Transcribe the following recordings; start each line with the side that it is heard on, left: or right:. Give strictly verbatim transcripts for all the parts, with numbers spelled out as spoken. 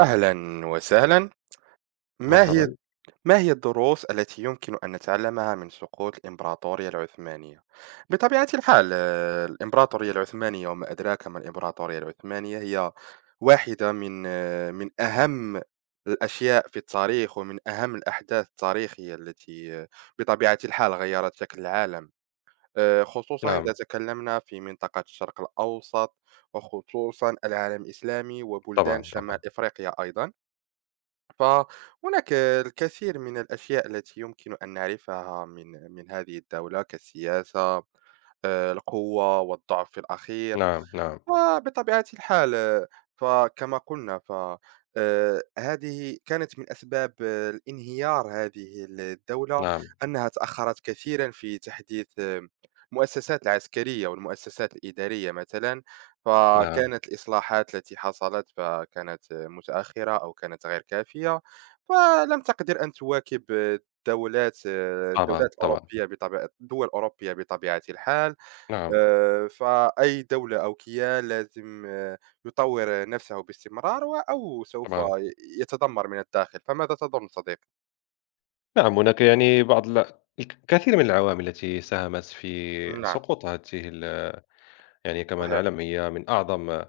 right: أهلا وسهلا. ما هي
left: مرحبًا،
right: ما هي الدروس التي يمكن أن نتعلمها من سقوط الإمبراطورية العثمانية؟ بطبيعة الحال آه، الإمبراطورية العثمانية وما أدراك ما الإمبراطورية العثمانية هي واحدة من آه، من أهم الأشياء في التاريخ ومن أهم الأحداث التاريخية التي آه، بطبيعة الحال غيرت شكل العالم، آه، خصوصا إذا
left: نعم،
right: تكلمنا في منطقة الشرق الأوسط وخصوصا العالم الإسلامي
left: طبعًا،
right: وبلدان شمال
left: طبعًا،
right: إفريقيا أيضا. فهناك الكثير من الأشياء التي يمكن أن نعرفها من من هذه الدولة كالسياسة، آه، القوة والضعف في الأخير.
left: نعم، نعم،
right: وبطبيعة الحال، آآ، فكما قُلنا ف آآ، هذه كانت من أسباب آه، الانهيار، هذه ال الدولة،
left: نعم،
right: أنها تأخّرت كثيرًا في تحديث آه، المؤسسات العسكرية والمؤسسات الإدارية مثلًا،
left: نعم،
right: فكانت الإصلاحات التي حصلت فكانت آه، متأخّرة أو كانت غير كافية، فلم تقدر أن تواكب الدولات
left: طبعًا،
right: الدولات
left: طبعًا،
right: الأوروبية بطبيعة الدول الأوروبية بطبيعة الحال.
left: نعم،
right: آآ، فأي دولة أو كيان لازم آه، يطور نفسه باستمرار، و أو سوف
left: طبعًا،
right: ي يتدمر من الداخل. فماذا تظن صديقي؟
left: نعم، هناك يعني بعض ال الكثير من العوامل التي ساهمت في
right: نعم،
left: سقوط هذه ال يعني كما
right: صحيح،
left: نعلم هي من أعظم آآ،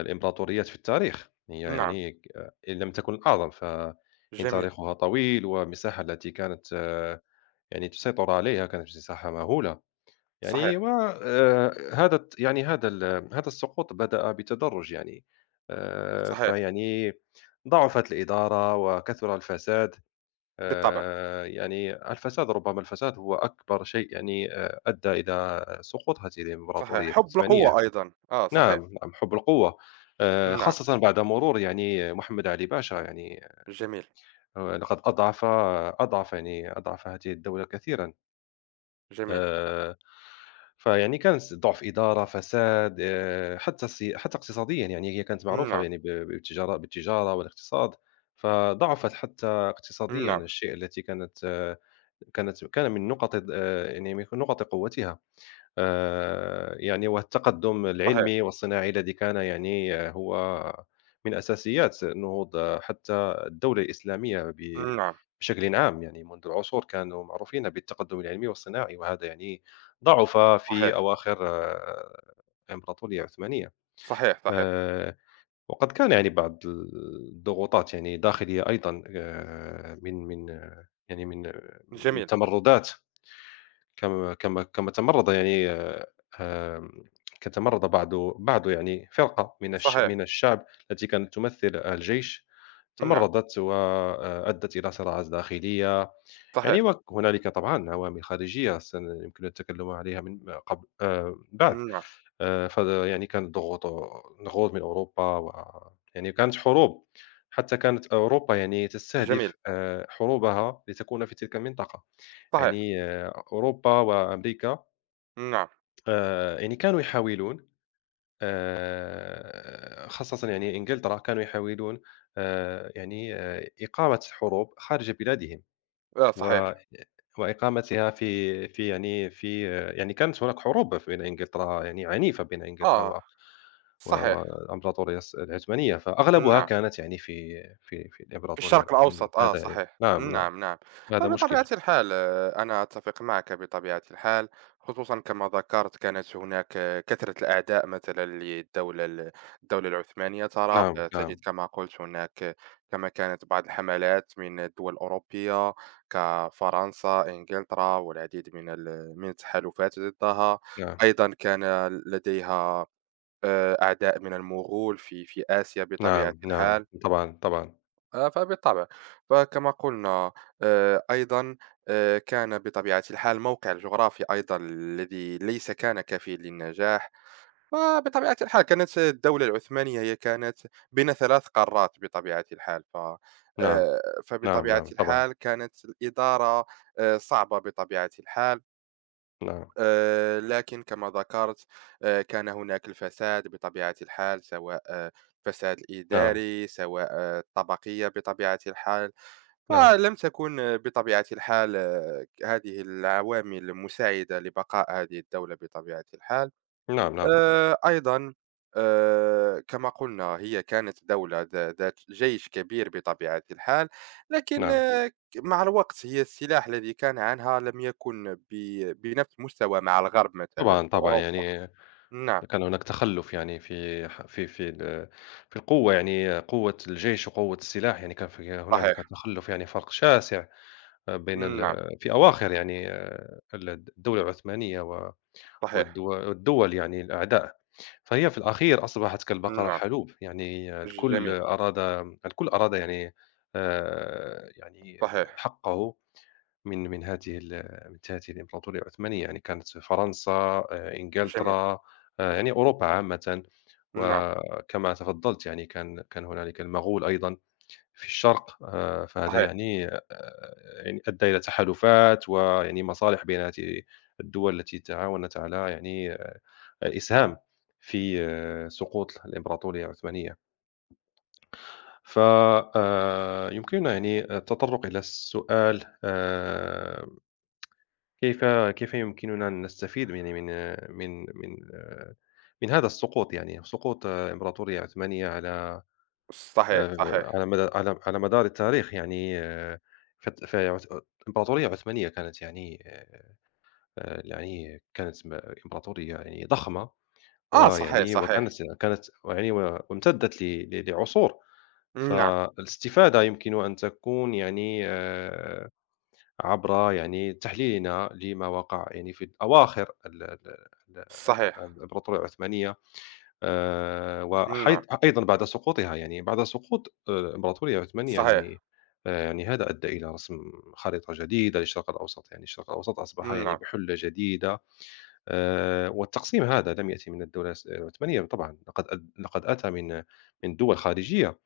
left: الإمبراطوريات في التاريخ، هي
right: نعم،
left: يعني ك إن لم تكن الأعظم، فإن
right: جميل،
left: تاريخها طويل والمساحة التي كانت آه، يعني تسيطر عليها كانت مساحة مهولة. يعني
right: صحيح،
left: و آآ هذا الت يعني هذا ال هذا السقوط بدأ بتدرج يعني، آآ
right: صحيح،
left: فيعني ضعفت الإدارة وكثر الفساد،
right: بالطبع،
left: آآ يعني الفساد ربما الفساد هو أكبر شيء يعني آآ أدى إلى سقوط هذه
right: صحيح،
left: الإمبراطورية
right: حُب
left: العثمانية.
right: القوة أيضًا، آه صحيح،
left: نعم، نعم، حُب القوة، آآ
right: نعم،
left: خاصةً بعد مرور يعني محمد علي باشا يعني
right: جميل،
left: آآ لقد أضعف أضعف يعني أضعف هذه الدولة كثيرًا.
right: جميل،
left: آآ، فيعني كان س ضعف إدارة، فساد، آآ، حتى سي حتى اقتصاديًا يعني هي كانت معروفة
right: نعم،
left: يعني ب بالتجارة بالتجارة والاقتصاد، فضعفت حتى اقتصاديًا
right: نعم،
left: الشيء التي كانت آه، كانت كان من نقط آآ، يعني من نقط قوتها. آآ، يعني والتقدم
right: صحيح،
left: العلمي والصناعي الذي كان يعني آه، هو من أساسيات نهوض آه، حتى الدولة الإسلامية ب
right: نعم،
left: بشكل عام، يعني منذ العصور كانوا معروفين بالتقدم العلمي والصناعي، وهذا يعني ضعف في
right: صحيح،
left: أواخر آه، الإمبراطورية العثمانية.
right: صحيح، صحيح،
left: آآ، وقد كان يعني بعض الضغوطات يعني داخلية أيضًا آآ، من من آه، يعني من آه، من
right: جميل،
left: تمردات كما كما كما تمرّض يعني آمم، كتمرّض بعض بعض يعني فرقة من الش من
right: صحيح،
left: الشعب التي كانت تمثل الجيش،
right: نعم،
left: تمرّضت وأدّت إلى صراعات داخلية، يعني
right: صحيح،
left: وهنالك طبعًا عوامل خارجية سن يمكن التكلّم عليها من قبل آآ بعد،
right: نعم،
left: آآ ف يعني كانت ضغوط ضغوط من أوروبا و يعني كانت حروب، حتى كانت أوروبا يعني
right: جميل،
left: تستهدف آآ حروبها لتكون في تلك المنطقة.
right: صحيح،
left: يعني آه، أوروبا وأمريكا
right: نعم،
left: آه، يعني كانوا يحاولون آه، خاصة يعني إنجلترا كانوا يحاولون آه، يعني آه، إقامة حروب خارج بلادهم
right: آه
left: و-
right: صحيح،
left: وإقامتها في في يعني في آه، يعني كانت هناك حروب بين إنجلترا يعني عنيفة بين إنجلترا
right: آه،
left: و- و-
right: صحيح،
left: والإمبراطورية الس- العثمانية فأغلبها
right: نعم.
left: كانت يعني في في في
right: في
left: الإمبراطورية
right: الشرق
left: العثمانية
right: الأوسط آه
left: هذا يعني
right: صحيح.
left: نعم نعم
right: نعم، نعم.
left: هذا مشكل
right: فبطبيعة الحال، آه، أنا أتفق معك بطبيعة الحال. خصوصًا كما ذكرت كانت هناك آه، كثرة الأعداء مثلًا للدولة ال الدولة العثمانية ترى،
left: نعم
right: فتجد
left: نعم
right: كما قلت هناك آه، كما كانت بعض الحملات من الدول الأوروبية كفرنسا، إنجلترا والعديد من ال من التحالفات ضدها.
left: نعم
right: أيضًا كان لديها آآ أعداء من المغول في في آسيا بطبيعة
left: نعم نعم
right: الحال.
left: طبعا طبعا
right: آه، فبالطبع، فكما قلنا آه، أيضا آه، كان بطبيعة الحال موقع الجغرافي أيضا الذي ليس كان كافيا للنجاح. فبطبيعة الحال كانت الدولة العثمانية هي كانت بين ثلاث قارات بطبيعة الحال ف
left: نعم،
right: آه،
left: نعم،
right: فبطبيعة
left: نعم، طبعًا،
right: الحال كانت الإدارة آه، صعبة بطبيعة الحال.
left: نعم،
right: آه، لكن كما ذكرت آه، كان هناك الفساد بطبيعة الحال، سواء آه، الفساد
left: نعم،
right: الإداري، سواء آه، الطبقية بطبيعة الحال. آه،
left: نعم،
right: لم تكن بطبيعة الحال آه، هذه العوامل مساعدة لبقاء هذه الدولة بطبيعة الحال.
left: نعم، نعم،
right: آآ، أيضًا، آآ، كما قلنا هي كانت دولة ذا ذات جيش كبير بطبيعة الحال، لكن
left: نعم،
right: آه، ك مع الوقت هي السلاح الذي كان عنها لم يكن ب بنفس المستوى مع الغرب مثلًا
left: طبعًا، طبعًا،
right: وأوروبا.
left: يعني
right: نعم،
left: كان هناك تخلُّف يعني في ح في في ال في القوة يعني قوة الجيش وقوة السلاح، يعني كان في هنالك
right: صحيح،
left: تخلُّف يعني فرق شاسع بين
right: نعم،
left: ال في أواخر يعني ال الدولة العثمانية و
right: صحيح،
left: والدو والدول يعني الأعداء، فهي في الأخير أصبحت كالبقرة
right: نعم،
left: الحلوب، يعني الكل
right: جميل،
left: أراد الكل أراد يعني آآ، يعني
right: صحيح،
left: حقّه. من من هذه ال من هذه الإمبراطورية العثمانية، يعني كانت فرنسا، آآ
right: جميل،
left: إنجلترا، آآ يعني أوروبا عامةً،
right: نعم،
left: وكما تفضّلت يعني كان كان هنالك المغول أيضًا في الشرق، آآ فهذا
right: صحيح،
left: يعني آآ يعني أدّى إلى تحالفات ويعني مصالح بين هذه الدول التي تعاونت على يعني آه، الإسهام في آه، سقوط الإمبراطورية العثمانية. ف آآ يمكننا يعني التطرُّق إلى السؤال آآ كيف كيف يمكننا أن نستفيد يعني من من من آآ، من هذا السقوط يعني، سقوط إمبراطورية عثمانية على
right: صحيح،
left: آآ، على
right: صحيح،
left: مدى على على مدار التاريخ يعني آآ، فت فعث إمبراطورية عثمانية كانت يعني آآ، يعني كانت م إمبراطورية يعني ضخمة،
right: آه، صحيح،
left: ويعني
right: صحيح.
left: وكانت كانت ويعني و وامتدت ل ل لعصور،
right: نعم،
left: فالاستفادة يمكن أن تكون يعني آآ عبر يعني تحليلنا لما وقع يعني في أواخر ال- ال- ال-
right: صحيح،
left: الإمبراطورية العثمانية آه،
right: نعم،
left: وأيضا بعد سقوطها يعني بعد سقوط آه، الإمبراطورية العثمانية يعني
right: صحيح،
left: آه، يعني هذا أدى إلى رسم خريطة جديدة للشرق الأوسط يعني الشرق الأوسط أصبح يعني
right: نعم،
left: بحلة جديدة آه، والتقسيم هذا لم يأتي من الدولة العثمانية طبعا لقد لقد أتى من من دول خارجية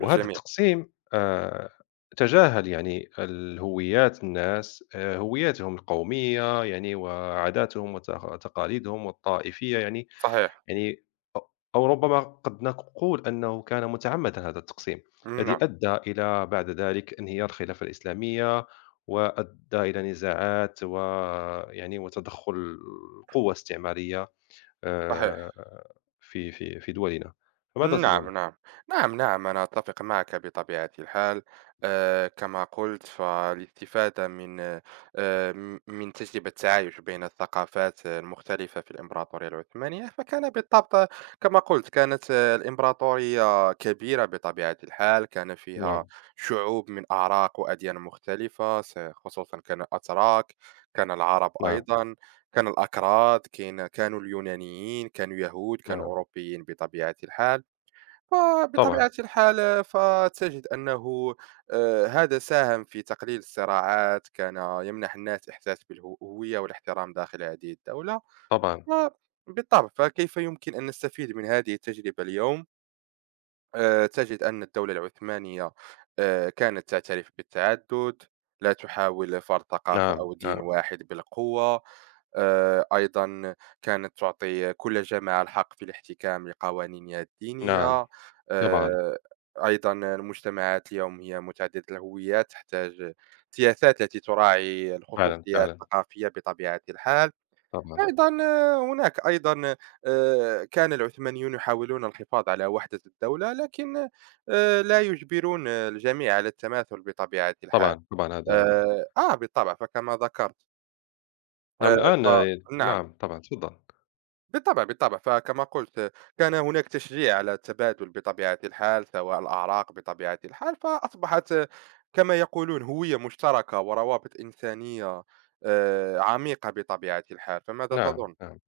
left: وهذا
right: جميل،
left: التقسيم آآ تجاهل يعني الهويات الناس آآ هوياتهم القومية يعني وعاداتهم وتق تقاليدهم والطائفية يعني
right: صحيح،
left: يعني أ أو ربما قد نقول أنه كان متعمدًا هذا التقسيم،
right: نعم،
left: الذي أدى إلى بعد ذلك انهيار الخلافة الإسلامية، وأدى إلى نزاعات ويعني وتدخل قوى استعمارية آآ
right: صحيح.
left: في في في دولنا، فماذا
right: نعم،
left: تظن؟
right: نعم، نعم، نعم، أنا أتفق معك بطبيعة الحال. آه، كما قلت، فالاستفادة من آه، م- من تجربة التعايش بين الثقافات المختلفة في الإمبراطورية العثمانية، فكان بالضبط كما قلت كانت آه، الإمبراطورية كبيرة بطبيعة الحال، كان فيها
left: نعم،
right: شعوب من أعراق وأديان مختلفة، س- خصوصا كان الأتراك، كان العرب
left: نعم،
right: أيضا، كان الأكراد، كان كانوا اليونانيين، كانوا يهود، كانوا
left: نعم،
right: أوروبيين بطبيعة الحال.
left: طبعًا.
right: فبطبيعة الحال فتجد أنه آه، هذا ساهم في تقليل الصراعات، كان يمنح الناس إحساس بالهوية والاحترام داخل هذه الدولة.
left: طبعًا،
right: و- بالطبع، فكيف يمكن أن نستفيد من هذه التجربة اليوم؟ آآ تجد أن الدولة العثمانية آآ كانت تعترف بالتعدُّد، لا تحاول فرض ثقافة
left: نعم،
right: أو دين
left: نعم،
right: واحد بالقوة. آآ أيضًا، كانت تعطي كل جماعة الحق في الاحتكام لقوانينها
left: نعم،
right: الدينية.
left: طبعًا،
right: آآ أيضًا، المجتمعات اليوم هي متعددة الهويات، تحتاج سياسات التي تراعي
left: فعلًا،
right: الخصوصية
left: فعلًا،
right: الثقافية بطبيعة الحال.
left: طبعًا،
right: أيضًا، هناك أيضًا آآ، كان العثمانيون يحاولون الحفاظ على وحدة الدولة، لكن آآ، لا يجبرون الجميع على التماثل بطبيعة الحال.
left: طبعًا، طبعًا هذا
right: آآ، آه بالطبع، فكما ذكرت، آآ،
left: نعم الآن آه،
right: فنعم،
left: نعم طبعًا تفضل،
right: بالطبع، بالطبع، فكما قلت آه، كان هناك تشجيع على التبادل بطبيعة الحال، سواء الأعراق بطبيعة الحال، فأصبحت آه، كما يقولون هوية مشتركة وروابط إنسانية آآ، عميقة بطبيعة الحال. فماذا
left: نعم،
right: تظن؟
left: نعم،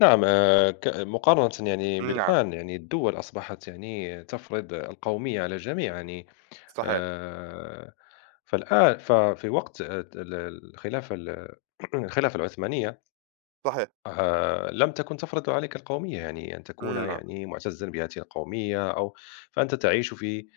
left: نعم آآ ك مقارنةً يعني
right: نعم،
left: بالآن يعني الدول أصبحت يعني تفرض القومية على الجميع يعني
right: صحيح،
left: آآ، فالآن ففي وقت آه، ال الخلافة ال الخلافة العثمانية
right: صحيح.
left: آآ لم تكن تفرض عليك القومية، يعني أن تكون
right: نعم،
left: يعني مُعتزًا بهذه القومية أو فأنت تعيش في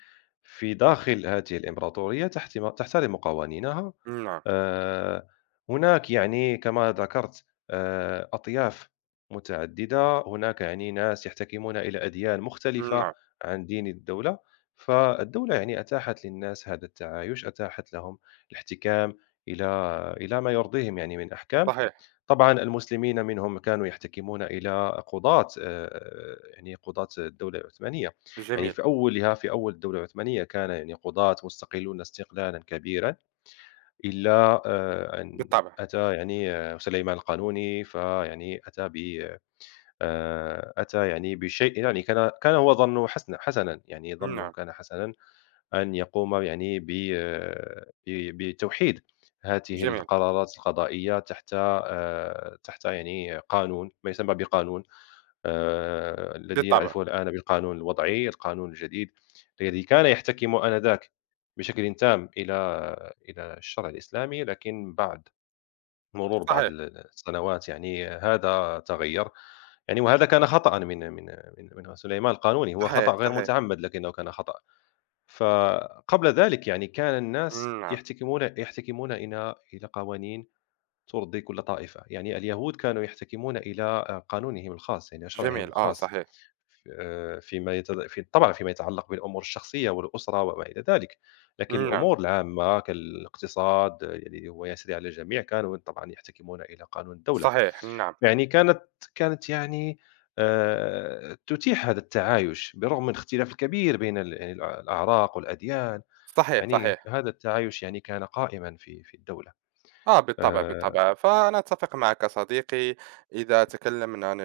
left: في داخل هذه الإمبراطورية تحتم تحترم قوانينها.
right: نعم،
left: آآ هناك يعني كما ذكرت آآ أطياف متعددة، هناك يعني ناس يحتكمون إلى أديان مختلفة
right: نعم،
left: عن دين الدولة، فالدولة يعني أتاحت للناس هذا التعايش، أتاحت لهم الاحتكام إلى إلى ما يرضيهم يعني من أحكام.
right: صحيح،
left: طبعًا المسلمين منهم كانوا يحتكمون إلى قضاة آآ، يعني قضاة الدولة العثمانية، يعني
right: جميل،
left: في أولها في أول الدولة العثمانية كان يعني قضاة مستقلون استقلالا كبيرًا، إلا آآ، أن
right: بالطبع،
left: أتى يعني آه، سليمان القانوني فيعني أتى ب آآ، أتى يعني بشيء يعني كان كان هو ظنه حسن حسنًا، يعني ظنه
right: نعم،
left: كان حسنًا أن يقوم يعني ب آه، ب بتوحيد هذه
right: جميل،
left: القرارات القضائية تحت آآ، تحت يعني قانون ما يسمى بقانون آآ، الذي
right: بالطبع،
left: نعرفه الآن بالقانون الوضعي، القانون الجديد الذي كان يحتكم آنذاك بشكل تام إلى إلى الشرع الإسلامي، لكن بعد مرور بعض
right: صحيح،
left: ال السنوات يعني هذا تغير، يعني وهذا كان خطأ من من من من سليمان القانوني، هو خطأ
right: صحيح،
left: غير
right: صحيح،
left: متعمد لكنه كان خطأ. فقبل ذلك يعني كان الناس
right: نعم،
left: يحتكمون يحتكمون إلى إلى قوانين ترضي كل طائفة، يعني اليهود كانوا يحتكمون إلى قانونهم الخاص، يعني شرعهم
right: جميل، آه،
left: الخاص
right: صحيح،
left: آآ، فيما يتد في طبعًا فيما يتعلق بالأمور الشخصية والأسرة وما إلى ذلك، لكن
right: نعم،
left: الأمور العامة كالاقتصاد الذي هو يسري على الجميع كانوا طبعًا يحتكمون إلى قانون الدولة،
right: صحيح، نعم،
left: يعني كانت كانت يعني آآ، تتيح هذا التعايش بالرغم من الاختلاف الكبير بين ال يعني الأع- الأعراق والأديان
right: صحيح،
left: يعني
right: صحيح،
left: هذا التعايش يعني كان قائمًا في في الدولة.
right: آه، بالطبع،
left: آآ
right: بالطبع، فأنا أتفق معك صديقي. إذا تكلمنا عن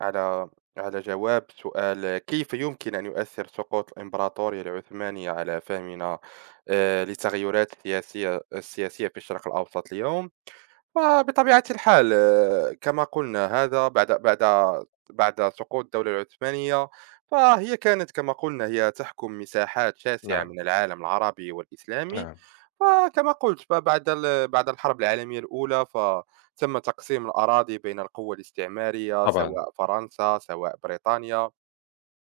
right: على على جواب سؤال: كيف يمكن أن يؤثر سقوط الإمبراطورية العثمانية على فهمنا آه، للتغيرات السياسية السياسية في الشرق الأوسط اليوم؟ وبطبيعة الحال آآ، كما قُلنا، هذا بعد بعد بعد سقوط الدولة العثمانية، فهي كانت كما قُلنا هي تحكم مساحات شاسعة
left: نعم،
right: من العالم العربي والإسلامي.
left: نعم،
right: فكما قُلت، فبعد ال بعد الحرب العالمية الأولى، فتم تقسيم الأراضي بين القوى الاستعمارية،
left: طبعًا،
right: سواء فرنسا، سواء بريطانيا.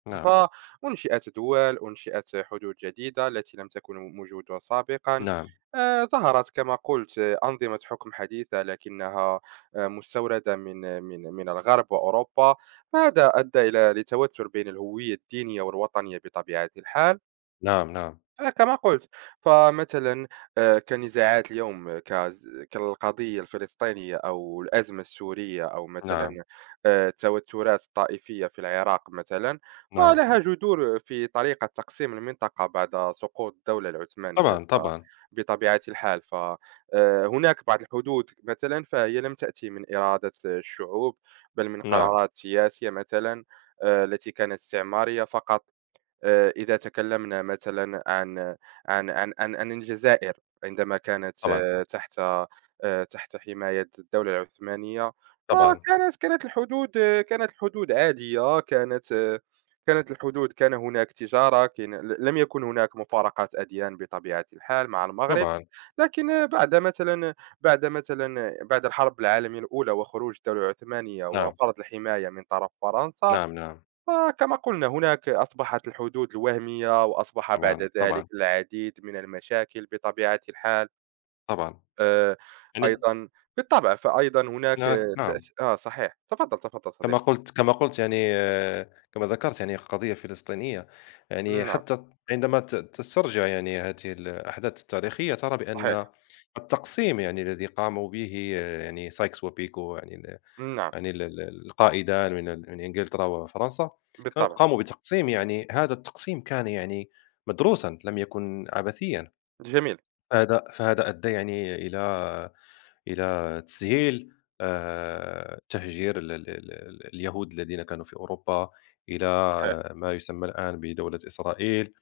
left: نعم،
right: فأنشئت دول، أنشئت حدود جديدة التي لم تكن موجودة سابقا.
left: نعم،
right: آه، ظهرت كما قلت آه، أنظمة حكم حديثة، لكنها آه، مستوردة من من من الغرب وأوروبا، فهذا أدى إلى لتوتر بين الهوية الدينية والوطنية بطبيعة الحال.
left: نعم، نعم،
right: أنا كما قُلت، فمثلًا آآ كنزاعات اليوم ك كالقضية الفلسطينية، أو الأزمة السورية، أو مثلًا
left: نعم،
right: آآ التوترات الطائفية في العراق مثلًا،
left: نعم،
right: فلها جذور في طريقة تقسيم المنطقة بعد سقوط الدولة العثمانية.
left: طبعًا،
right: ف
left: طبعًا،
right: بطبيعة الحال، ف آآ هناك بعض الحدود مثلًا فهي لم تأتي من إرادة الشعوب، بل من
left: نعم،
right: قرارات سياسية مثلًا، آآ التي كانت استعمارية فقط. آه، إذا تكلمنا مثلا عن عن عن عن, عن الجزائر، عندما كانت
left: طبعًا،
right: آه، تحت آه، تحت حماية الدولة العثمانية،
left: طبعًا،
right: فكانت كانت الحدود آه، كانت الحدود عادية، كانت آه، كانت الحدود، كان هناك تجارة، كان لم يكن هناك مفارقات أديان بطبيعة الحال مع المغرب.
left: طبعًا،
right: لكن آه، بعد مثلا بعد مثلا بعد الحرب العالمية الأولى وخروج الدولة العثمانية
left: نعم،
right: وفرض الحماية من طرف فرنسا،
left: نعم، نعم،
right: فكما قلنا هناك أصبحت الحدود الوهمية، وأصبح بعد
left: طبعًا،
right: ذلك
left: طبعًا،
right: العديد من المشاكل بطبيعة الحال.
left: طبعًا،
right: آه،
left: يعني
right: أيضا، بالطبع، فأيضا هناك
left: هناك نعم،
right: تأث... آه صحيح، تفضل تفضل
left: كما
right: صديق.
left: قلت كما قلت يعني آه، كما ذكرت يعني قضية فلسطينية، يعني
right: نعم،
left: حتى عندما ت تسترجع يعني هذه الأحداث التاريخية ترى
right: صحيح،
left: بأن التقسيم يعني الذي قاموا به آه، يعني سايكس وبيكو يعني ال
right: نعم،
left: يعني ال ال القائدان من ال من إنجلترا وفرنسا كان
right: بالطبع،
left: قاموا بتقسيم يعني هذا التقسيم كان يعني مدروسًا، لم يكن عبثيًا.
right: جميل،
left: فهذا فهذا أدى يعني إلى إلى تسهيل آآ، تهجير ال ال ال ال اليهود الذين كانوا في أوروبا إلى
right: صحيح،
left: ما يسمى الآن بدولة إسرائيل،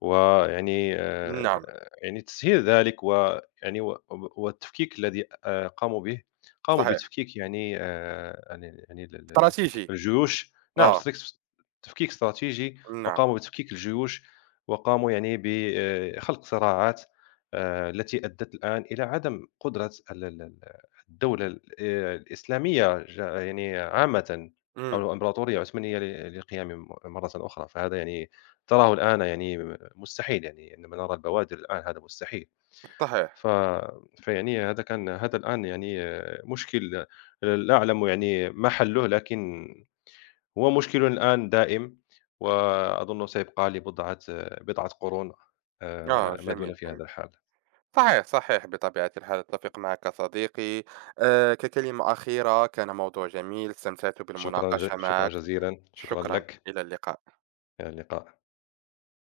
left: ويعني
right: نعم،
left: آآ، يعني تسهيل ذلك ويعني و والتفكيك الذي آآ، قاموا به، قاموا
right: صحيح،
left: بتفكيك يعني آآ، يعني يعني ال ال ال
right: استراتيجي،
left: الجيوش نعم
right: آه،
left: ستريكس تفكيك استراتيجي،
right: نعم،
left: وقاموا بتفكيك الجيوش، وقاموا يعني بخلق صراعات آآ التي أدّت الآن إلى عدم قدرة ال ال ال الدولة ال آآ الإسلامية ج يعني عامةً أو
right: مم.
left: الإمبراطورية العثمانية ل للقيام م مرةً أخرى، فهذا يعني تراه الآن يعني م مستحيل يعني عندما نرى البوادر الآن هذا مستحيل.
right: صحيح،
left: ف فيعني هذا كان هذا الآن يعني آه، مشكل لا أعلم يعني ما حلُّه، لكن هو مشكل الآن دائم، وأظنّه سيبقى لبضعة بضعة قرون
right: آه،
left: آآ ما دون
right: جميل،
left: في هذا
right: جميل،
left: الحال.
right: صحيح، صحيح، بطبيعة الحال أتفق معك صديقي. آه، ككلمة أخيرة، كان موضوع جميل، استمتعت
left: شكرًا ج
right: بالمناقشة
left: شكرًا
right: معك.
left: جزيلًا، شكرًا
right: شكرا،
left: لك،
right: إلى اللقاء.
left: إلى اللقاء.